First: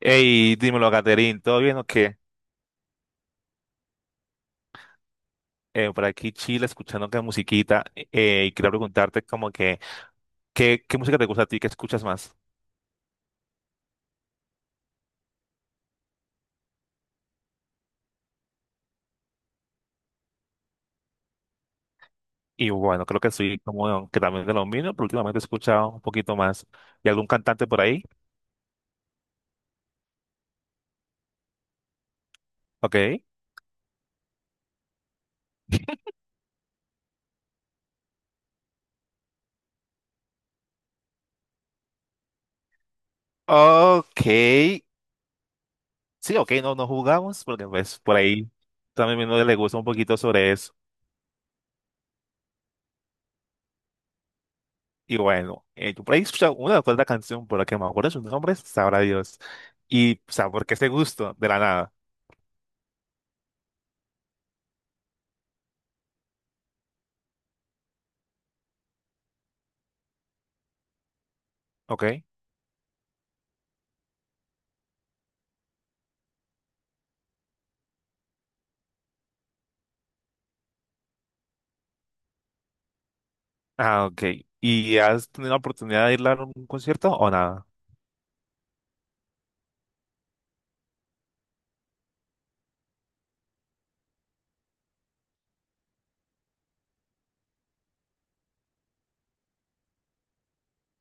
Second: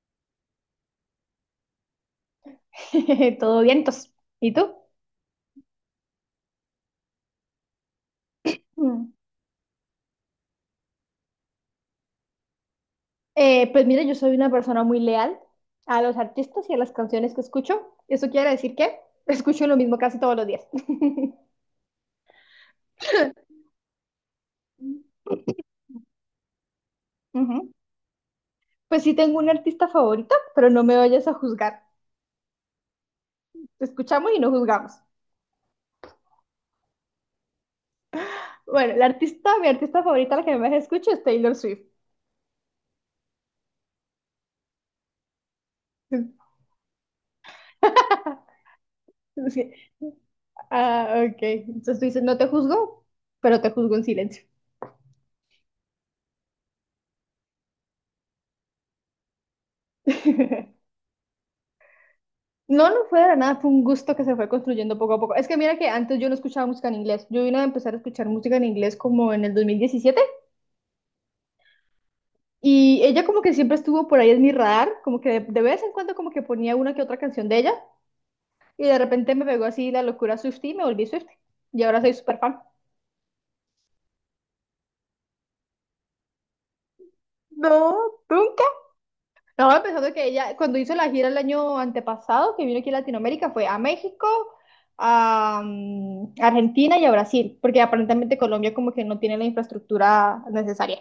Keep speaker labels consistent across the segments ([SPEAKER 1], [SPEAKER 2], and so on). [SPEAKER 1] Hey, dímelo, Caterín, ¿todo bien o qué?
[SPEAKER 2] Todo vientos. ¿Y tú?
[SPEAKER 1] Por aquí Chile escuchando que musiquita y quería
[SPEAKER 2] Mm.
[SPEAKER 1] preguntarte como que, ¿qué música te gusta a ti? ¿Qué escuchas más?
[SPEAKER 2] Pues mira, yo soy una persona muy leal a los artistas y a las canciones que escucho. Eso quiere decir que escucho lo mismo casi todos los días.
[SPEAKER 1] Y bueno, creo que soy como que también de lo mismo, pero últimamente he escuchado un poquito más. ¿Y algún cantante
[SPEAKER 2] Ujú.
[SPEAKER 1] por ahí?
[SPEAKER 2] Pues sí tengo un artista favorito, pero no me vayas a juzgar.
[SPEAKER 1] Ok.
[SPEAKER 2] Escuchamos y no juzgamos. Bueno, la artista, mi artista favorita, la que más escucho es Taylor Swift.
[SPEAKER 1] Ok. Sí, ok, no, no jugamos porque pues por ahí también no le
[SPEAKER 2] Sí.
[SPEAKER 1] gusta un poquito sobre eso.
[SPEAKER 2] Ah, ok. Entonces tú dices, no te juzgo, pero te juzgo en silencio.
[SPEAKER 1] Y bueno, yo por ahí he escuchado una o otra canción por la que me acuerdo sus nombres, sabrá Dios. Y, o sea, ¿por qué este gusto? De la nada,
[SPEAKER 2] No, no fue de la nada, fue un gusto que se fue construyendo poco a poco. Es que mira que antes yo no escuchaba música en inglés. Yo vine a empezar a escuchar música en inglés como en el 2017,
[SPEAKER 1] ¿ok?
[SPEAKER 2] y ella como que siempre estuvo por ahí en mi radar, como que de vez en cuando como que ponía una que otra canción de ella y de repente me pegó así la locura Swiftie y me volví Swiftie. Y ahora soy súper fan.
[SPEAKER 1] Ah, ok. ¿Y has tenido la oportunidad de ir a un concierto o nada?
[SPEAKER 2] No, ¿tú? Estaba pensando que ella, cuando hizo la gira el año antepasado, que vino aquí a Latinoamérica, fue a México, a Argentina y a Brasil, porque aparentemente Colombia como que no tiene la infraestructura necesaria.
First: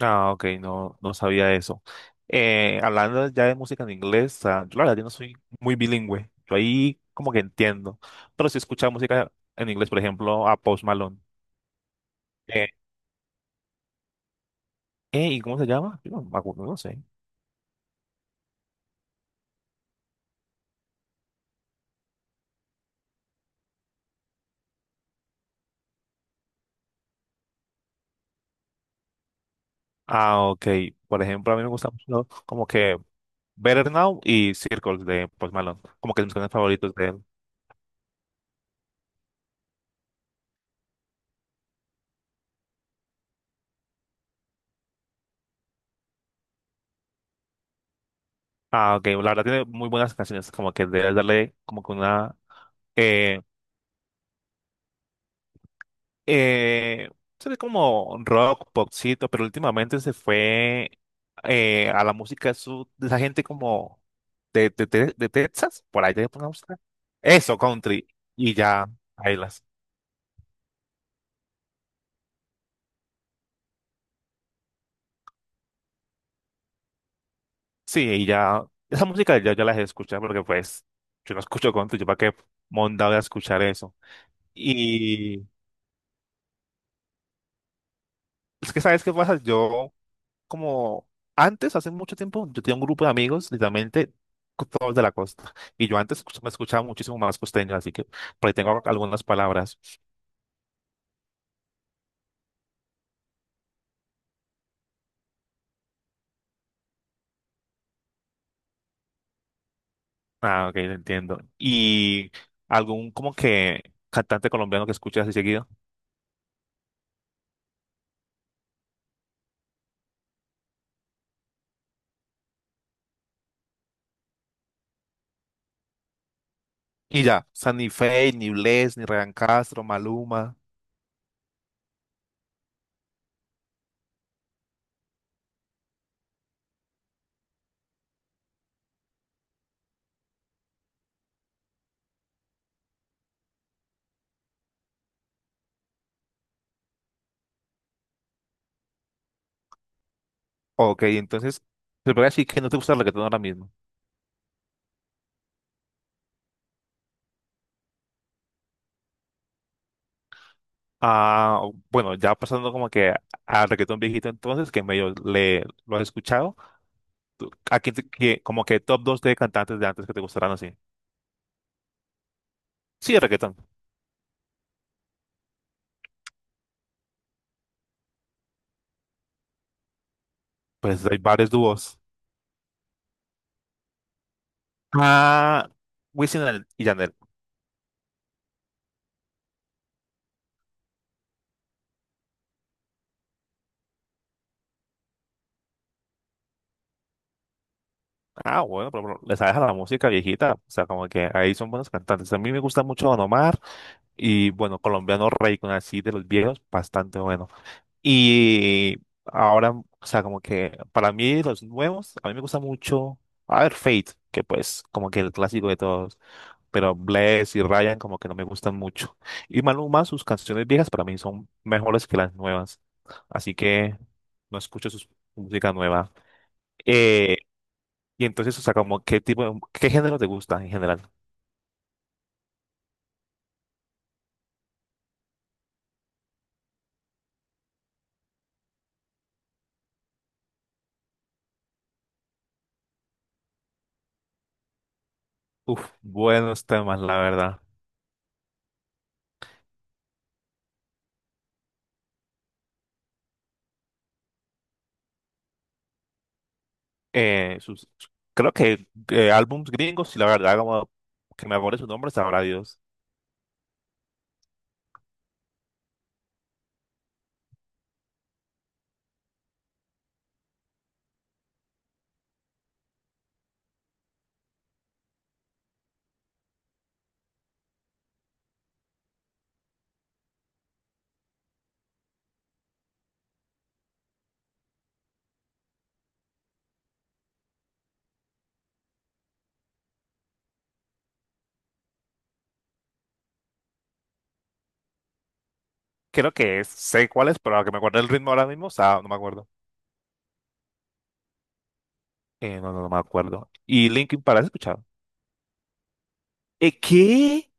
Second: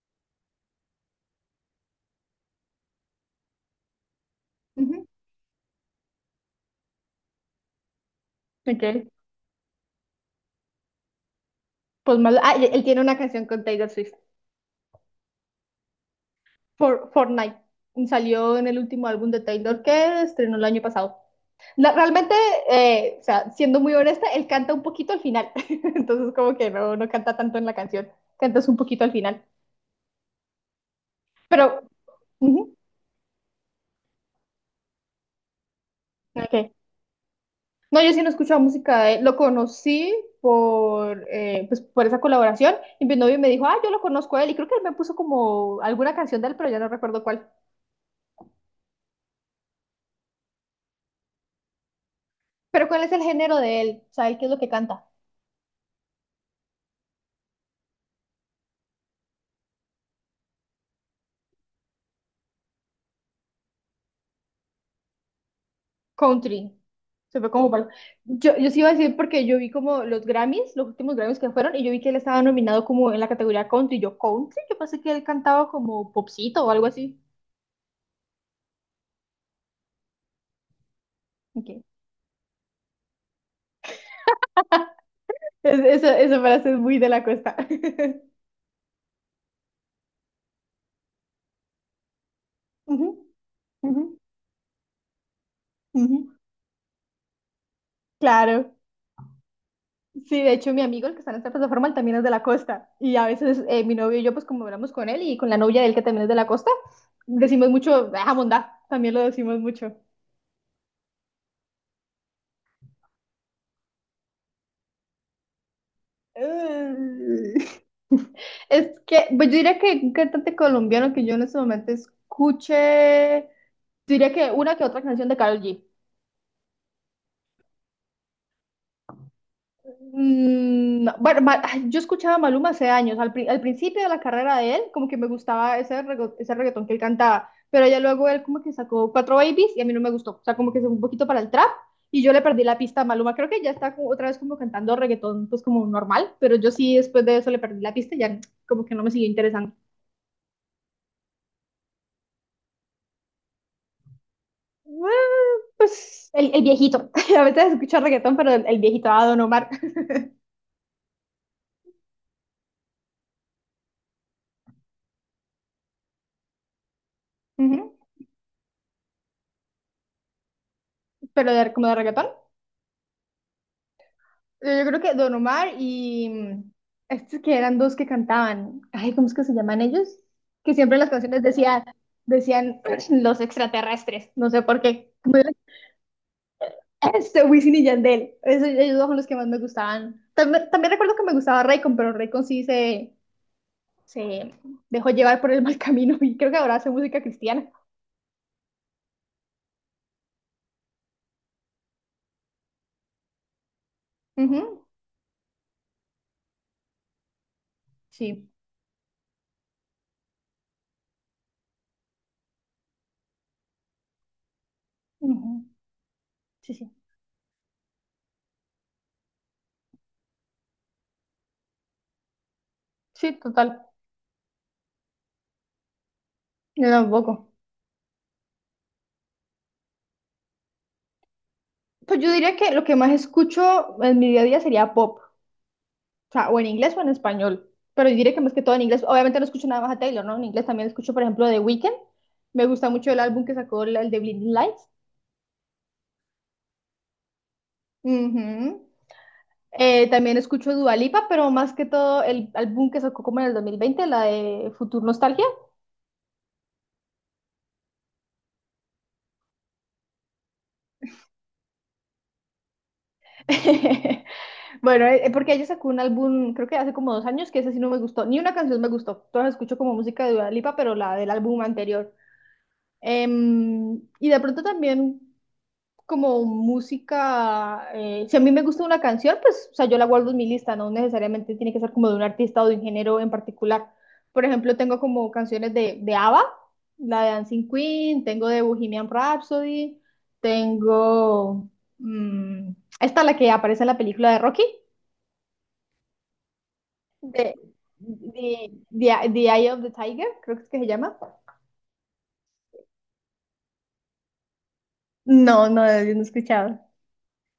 [SPEAKER 1] Ah, ok, no, no sabía eso. Hablando ya de música en inglés, ah, yo la verdad yo
[SPEAKER 2] Ujú.
[SPEAKER 1] no soy muy bilingüe. Yo ahí como que entiendo. Pero si
[SPEAKER 2] Ok.
[SPEAKER 1] escuchaba música en inglés, por ejemplo, a Post Malone.
[SPEAKER 2] Pues, y
[SPEAKER 1] Eh,
[SPEAKER 2] él tiene una canción con Taylor Swift,
[SPEAKER 1] ¿Y cómo se llama? Yo no, me acuerdo, no sé.
[SPEAKER 2] Fortnite. Salió en el último álbum de Taylor que estrenó el año pasado. Realmente, o sea, siendo muy honesta, él canta un poquito al final. Entonces como que no, no canta tanto en la canción, cantas un poquito al final.
[SPEAKER 1] Ah, ok. Por ejemplo, a mí me
[SPEAKER 2] Pero,
[SPEAKER 1] gusta mucho como
[SPEAKER 2] ujú,
[SPEAKER 1] que Better Now y Circles de Post Malone. Como que mis canciones
[SPEAKER 2] ok.
[SPEAKER 1] favoritos de él.
[SPEAKER 2] No, yo sí no escuchaba música de él. Lo conocí por esa colaboración. Y mi novio me dijo, ah, yo lo conozco a él. Y creo que él me puso como alguna canción de él, pero ya no recuerdo cuál.
[SPEAKER 1] Ah, ok. La verdad tiene muy buenas canciones. Como que debes darle como que una...
[SPEAKER 2] Pero, ¿cuál es el
[SPEAKER 1] eh,
[SPEAKER 2] género de él? ¿Sabes qué es lo que canta?
[SPEAKER 1] Eh, se ve como rock, popcito, pero últimamente se fue a la música sud, de esa gente como de Texas, por ahí te pongamos.
[SPEAKER 2] Country. Se fue
[SPEAKER 1] Eso,
[SPEAKER 2] como para.
[SPEAKER 1] country, y
[SPEAKER 2] Yo sí
[SPEAKER 1] ya,
[SPEAKER 2] iba a decir
[SPEAKER 1] ahí
[SPEAKER 2] porque yo
[SPEAKER 1] las.
[SPEAKER 2] vi como los Grammys, los últimos Grammys que fueron, y yo vi que él estaba nominado como en la categoría country. Yo, country, yo pensé que él cantaba como popcito o algo así.
[SPEAKER 1] Sí, y ya, esa música ya, ya las he escuchado, porque pues, yo no
[SPEAKER 2] Ok.
[SPEAKER 1] escucho country, yo para qué monda voy a escuchar eso. Y
[SPEAKER 2] Esa frase es muy de la costa.
[SPEAKER 1] es que, ¿sabes qué pasa? Yo como antes, hace mucho tiempo, yo tenía un grupo
[SPEAKER 2] Ujú,
[SPEAKER 1] de amigos,
[SPEAKER 2] ujú,
[SPEAKER 1] literalmente todos de la costa. Y yo antes
[SPEAKER 2] ujú.
[SPEAKER 1] me escuchaba muchísimo más costeño, así que por ahí
[SPEAKER 2] Claro.
[SPEAKER 1] tengo algunas palabras.
[SPEAKER 2] Sí, de hecho, mi amigo, el que está en esta plataforma, él también es de la costa. Y a veces mi novio y yo, pues como hablamos con él y con la novia de él, que también es de la costa, decimos mucho, ah, mondá, también lo decimos mucho.
[SPEAKER 1] Ah, ok, entiendo. Y algún como que cantante colombiano que escuche así seguido.
[SPEAKER 2] Ay. Es que, pues yo diría que un cantante colombiano que yo en este momento escuche, yo diría que una que otra canción de Karol G.
[SPEAKER 1] Y ya, o sea, ni Feid, ni Bless, ni Ryan Castro, Maluma.
[SPEAKER 2] Bueno, yo escuchaba a Maluma hace años, al principio de la carrera de él, como que me gustaba ese reggaetón que él cantaba, pero ya luego él como que sacó Cuatro Babies y a mí no me gustó, o sea, como que se fue un poquito para el trap y yo le perdí la pista a Maluma, creo que ya está como otra vez como cantando reggaetón pues como normal, pero yo sí después de eso le perdí la pista y ya como que no me siguió interesando.
[SPEAKER 1] Ok, entonces, te voy a decir que no te gusta el reggaetón ahora mismo.
[SPEAKER 2] Bueno, pues el viejito, a veces escucho reggaetón, pero el viejito, a Don Omar.
[SPEAKER 1] Ah, bueno, ya pasando como que al reggaetón viejito entonces, que medio le, lo has escuchado. ¿A
[SPEAKER 2] Ujú.
[SPEAKER 1] quién como que top 2 de cantantes de antes que te gustaran así?
[SPEAKER 2] Pero como de reggaetón.
[SPEAKER 1] Sí, de reggaetón.
[SPEAKER 2] Yo creo que Don Omar y estos que eran dos que cantaban. Ay, ¿cómo es que se llaman ellos? Que siempre
[SPEAKER 1] Pues
[SPEAKER 2] las
[SPEAKER 1] hay
[SPEAKER 2] canciones
[SPEAKER 1] varios
[SPEAKER 2] decían,
[SPEAKER 1] dúos.
[SPEAKER 2] decían los extraterrestres. No sé por qué.
[SPEAKER 1] Ah, Wisin y Yandel.
[SPEAKER 2] Este, Wisin y Yandel, esos ellos dos son los que más me gustaban. También, también recuerdo que me gustaba Raycon, pero Raycon sí se dejó llevar por el mal camino y creo que ahora hace música cristiana.
[SPEAKER 1] Ah, bueno, pero les deja la música viejita. O sea, como que ahí son buenos cantantes. A mí me gusta mucho Don Omar. Y bueno,
[SPEAKER 2] Ujú.
[SPEAKER 1] colombiano con así de los viejos, bastante bueno.
[SPEAKER 2] Sí.
[SPEAKER 1] Y ahora, o sea, como que para mí los nuevos, a mí me gusta mucho, a ver, Fate, que pues como que el
[SPEAKER 2] Ujú.
[SPEAKER 1] clásico de todos,
[SPEAKER 2] Sí, sí.
[SPEAKER 1] pero Bless y Ryan como que no me gustan mucho. Y Maluma, sus canciones viejas para mí son mejores que las nuevas,
[SPEAKER 2] Sí,
[SPEAKER 1] así
[SPEAKER 2] total.
[SPEAKER 1] que no escucho su música nueva.
[SPEAKER 2] Yo
[SPEAKER 1] Eh,
[SPEAKER 2] tampoco.
[SPEAKER 1] y entonces, o sea, como qué tipo, qué género te gusta en general.
[SPEAKER 2] Pues yo diría que lo que más escucho en mi día a día sería pop. O sea, o en inglés o en español. Pero yo diré que más que todo en inglés. Obviamente no escucho nada más a Taylor, ¿no? En inglés también escucho, por ejemplo, The Weeknd. Me gusta mucho el álbum que sacó el de Blinding Lights.
[SPEAKER 1] Uf, buenos temas, la verdad.
[SPEAKER 2] Ujú. También escucho Dua Lipa, pero más que todo el álbum que sacó como en el 2020, la de Future Nostalgia.
[SPEAKER 1] eh, sus, Creo que álbums gringos, y la verdad, como que me acuerde su nombre, sabrá Dios.
[SPEAKER 2] Bueno, porque ella sacó un álbum, creo que hace como 2 años, que ese sí no me gustó. Ni una canción me gustó. Todas escucho como música de Dua Lipa, pero la del álbum anterior. Y de pronto también, como música, si a mí me gusta una canción, pues, o sea, yo la guardo en mi lista, no necesariamente tiene que ser como de un artista o de un género en particular. Por ejemplo, tengo como canciones de, ABBA, la de Dancing Queen, tengo de Bohemian Rhapsody, tengo mm, esta la que aparece en la película de Rocky,
[SPEAKER 1] Creo que es, sé cuál es,
[SPEAKER 2] de,
[SPEAKER 1] pero a que me acuerde el ritmo ahora mismo, o sea, no me
[SPEAKER 2] The
[SPEAKER 1] acuerdo.
[SPEAKER 2] Eye of the Tiger, creo que es que se llama.
[SPEAKER 1] No, no, no me acuerdo. ¿Y Linkin Park has escuchado?
[SPEAKER 2] No, no, yo no he escuchado.
[SPEAKER 1] Qué?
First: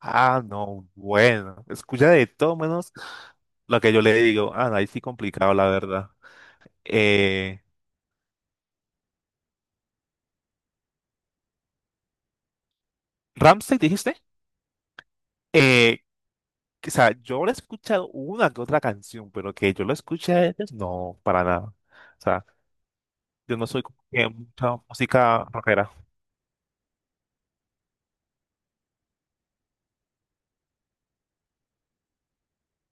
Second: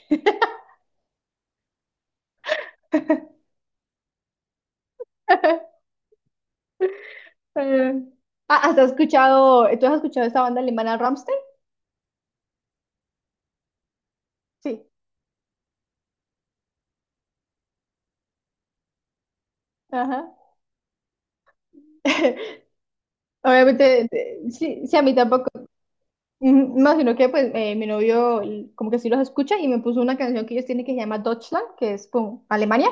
[SPEAKER 1] Ah, no, bueno, escucha de todo menos lo que yo le digo. Ah, no, ahí sí complicado, la verdad. Eh,
[SPEAKER 2] Eh, ¿has escuchado, tú has escuchado esta banda alemana Rammstein?
[SPEAKER 1] ¿Rammstein dijiste?
[SPEAKER 2] Sí.
[SPEAKER 1] Eh, o sea, yo le he escuchado una que otra canción, pero que yo lo
[SPEAKER 2] Ajá.
[SPEAKER 1] escuché a ellos, no, para nada. O sea, yo no soy como
[SPEAKER 2] Obviamente,
[SPEAKER 1] que mucha
[SPEAKER 2] sí, sí, a mí
[SPEAKER 1] música
[SPEAKER 2] tampoco.
[SPEAKER 1] rockera.
[SPEAKER 2] No, sino que pues mi novio como que sí los escucha y me puso una canción que ellos tienen que se llama Deutschland, que es como Alemania.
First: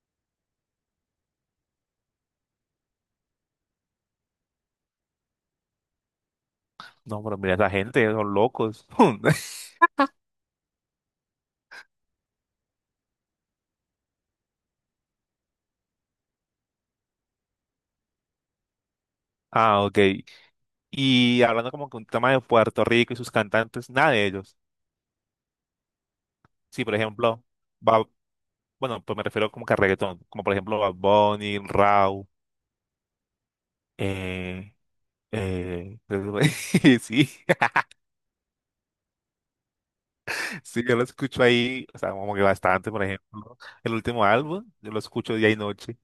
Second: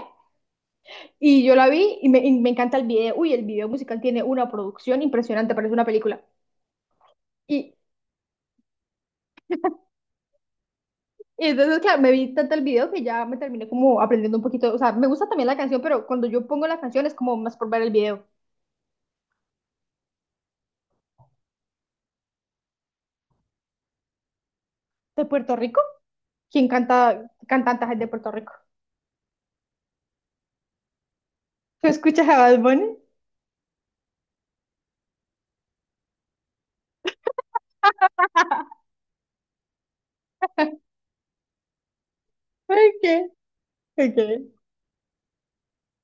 [SPEAKER 2] Y yo la vi y y me encanta el video. Uy, el video musical tiene una producción impresionante, parece una película.
[SPEAKER 1] No, pero mira, esa
[SPEAKER 2] Y,
[SPEAKER 1] gente, son locos.
[SPEAKER 2] y entonces, claro, me vi tanto el video que ya me terminé como aprendiendo un poquito. O sea, me gusta también la canción, pero cuando yo pongo la canción es como más por ver el video.
[SPEAKER 1] Ah, ok. Y hablando como que un tema de Puerto Rico y sus cantantes, nada de ellos.
[SPEAKER 2] ¿De Puerto Rico? ¿Quién
[SPEAKER 1] Sí, por
[SPEAKER 2] canta
[SPEAKER 1] ejemplo,
[SPEAKER 2] cantantes es
[SPEAKER 1] Bad-
[SPEAKER 2] de Puerto Rico?
[SPEAKER 1] bueno, pues me refiero como que a reggaetón, como por ejemplo Bad Bunny,
[SPEAKER 2] ¿Tú
[SPEAKER 1] Rauw,
[SPEAKER 2] escuchas a Bad Bunny?
[SPEAKER 1] eh, eh, sí, sí, yo lo escucho ahí, o sea, como que
[SPEAKER 2] Ok,
[SPEAKER 1] bastante, por ejemplo, ¿no? El último
[SPEAKER 2] ok.
[SPEAKER 1] álbum, yo lo escucho día y noche.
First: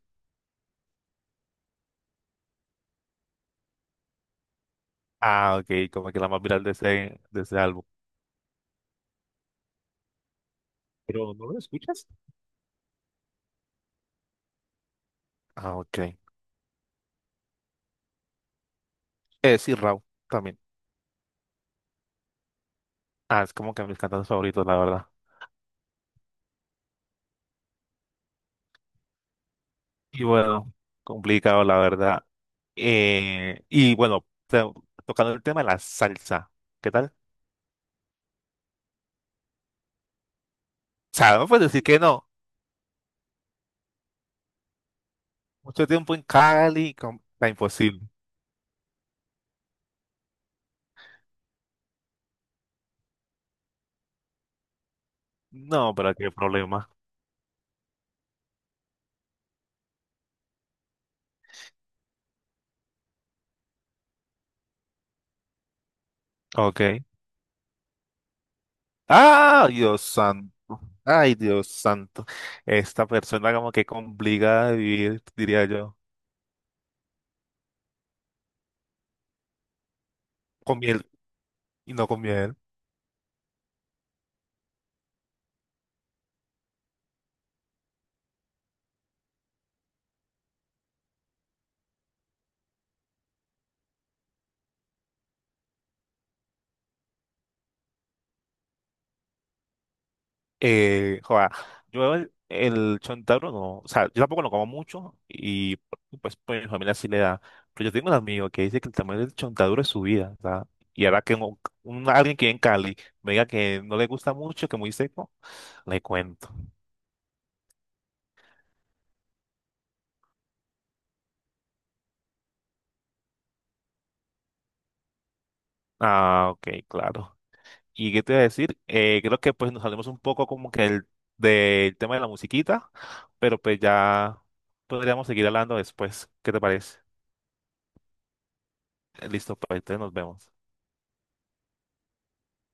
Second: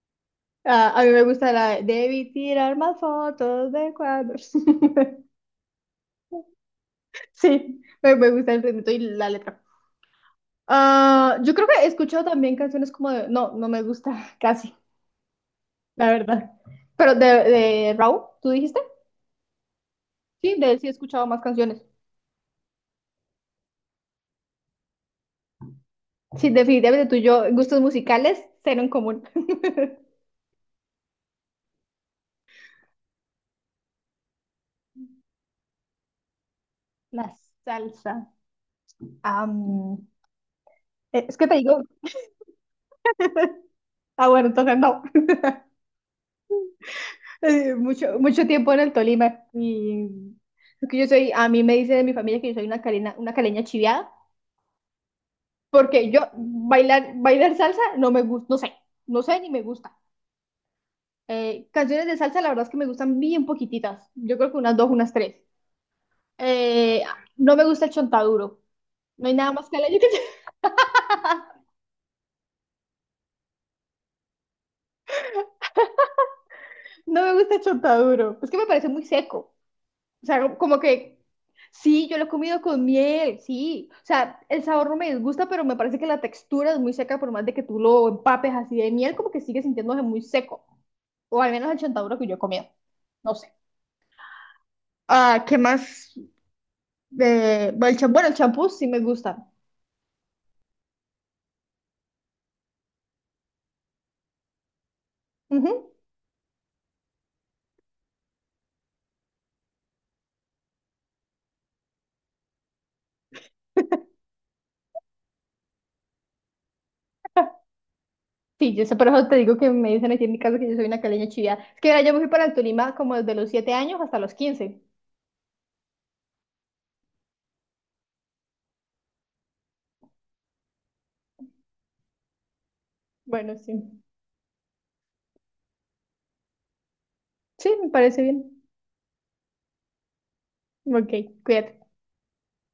[SPEAKER 2] Ah, a mí me gusta la de Debí tirar más fotos de cuadros.
[SPEAKER 1] Ah, ok, como que la más viral de ese
[SPEAKER 2] Sí,
[SPEAKER 1] álbum.
[SPEAKER 2] me gusta el ritmo y la letra.
[SPEAKER 1] Pero,
[SPEAKER 2] Ah,
[SPEAKER 1] ¿no
[SPEAKER 2] yo
[SPEAKER 1] lo
[SPEAKER 2] creo que he
[SPEAKER 1] escuchas?
[SPEAKER 2] escuchado también canciones como de. No, no me gusta casi,
[SPEAKER 1] Ah,
[SPEAKER 2] la
[SPEAKER 1] ok.
[SPEAKER 2] verdad. Pero de, Raúl, ¿tú dijiste?
[SPEAKER 1] Sí, Rauw
[SPEAKER 2] Sí,
[SPEAKER 1] también.
[SPEAKER 2] de él sí he escuchado más canciones.
[SPEAKER 1] Ah, es como que mis cantantes favoritos, la verdad.
[SPEAKER 2] Sí, definitivamente tú y yo, gustos musicales, cero en común.
[SPEAKER 1] Y bueno, complicado, la verdad. Y bueno, tocando el tema de la salsa, ¿qué tal?
[SPEAKER 2] La salsa. Am,
[SPEAKER 1] O
[SPEAKER 2] es
[SPEAKER 1] sea,
[SPEAKER 2] que
[SPEAKER 1] no
[SPEAKER 2] te
[SPEAKER 1] puedes
[SPEAKER 2] digo.
[SPEAKER 1] decir que no.
[SPEAKER 2] Ah, bueno, entonces no.
[SPEAKER 1] Mucho tiempo en Cali, está imposible.
[SPEAKER 2] Mucho, mucho tiempo en el Tolima. Y es que yo soy, a mí me dice de mi familia que yo soy una caleña chiviada,
[SPEAKER 1] No,
[SPEAKER 2] porque
[SPEAKER 1] pero
[SPEAKER 2] yo
[SPEAKER 1] qué problema.
[SPEAKER 2] bailar salsa no me gusta, no sé, no sé ni me gusta. Canciones de salsa, la verdad es que me gustan bien poquititas. Yo creo que unas dos, unas tres.
[SPEAKER 1] Ok.
[SPEAKER 2] Eh, no me gusta el chontaduro. No hay nada
[SPEAKER 1] Ah,
[SPEAKER 2] más caleño
[SPEAKER 1] Dios
[SPEAKER 2] que
[SPEAKER 1] santo. Ay, Dios santo. Esta persona como que complicada de vivir, diría yo.
[SPEAKER 2] no me gusta el chontaduro. Es que me parece muy seco. O sea,
[SPEAKER 1] Con
[SPEAKER 2] como
[SPEAKER 1] miel
[SPEAKER 2] que
[SPEAKER 1] y no
[SPEAKER 2] sí, yo
[SPEAKER 1] con
[SPEAKER 2] lo he
[SPEAKER 1] miel.
[SPEAKER 2] comido con miel, sí. O sea, el sabor no me disgusta, pero me parece que la textura es muy seca, por más de que tú lo empapes así de miel, como que sigue sintiéndose muy seco. O al menos el chontaduro que yo he comido. No sé. Ah, ¿qué más? Bueno, el champú sí me gusta.
[SPEAKER 1] Joda, yo el chontaduro no, o sea, yo tampoco lo como mucho y
[SPEAKER 2] Ujú.
[SPEAKER 1] pues, pues mi familia sí le da, pero yo tengo un amigo que dice que el tamaño del chontaduro es su vida, o y ahora que alguien que vive en Cali me diga que no le gusta mucho, que muy seco, le cuento.
[SPEAKER 2] Sí, yo sé, por eso te digo que me dicen aquí en mi casa que yo soy una caleña chivia. Es que mira, yo me fui para el Tolima como desde los 7 años hasta los 15.
[SPEAKER 1] Ah, ok, claro. ¿Y qué te iba a decir? Creo que pues nos salimos un poco como que el, del tema de la musiquita,
[SPEAKER 2] Bueno,
[SPEAKER 1] pero pues
[SPEAKER 2] sí.
[SPEAKER 1] ya podríamos seguir hablando después, ¿qué te parece?
[SPEAKER 2] Sí, me parece bien.
[SPEAKER 1] Listo, pues entonces nos vemos.
[SPEAKER 2] Ok, cuídate.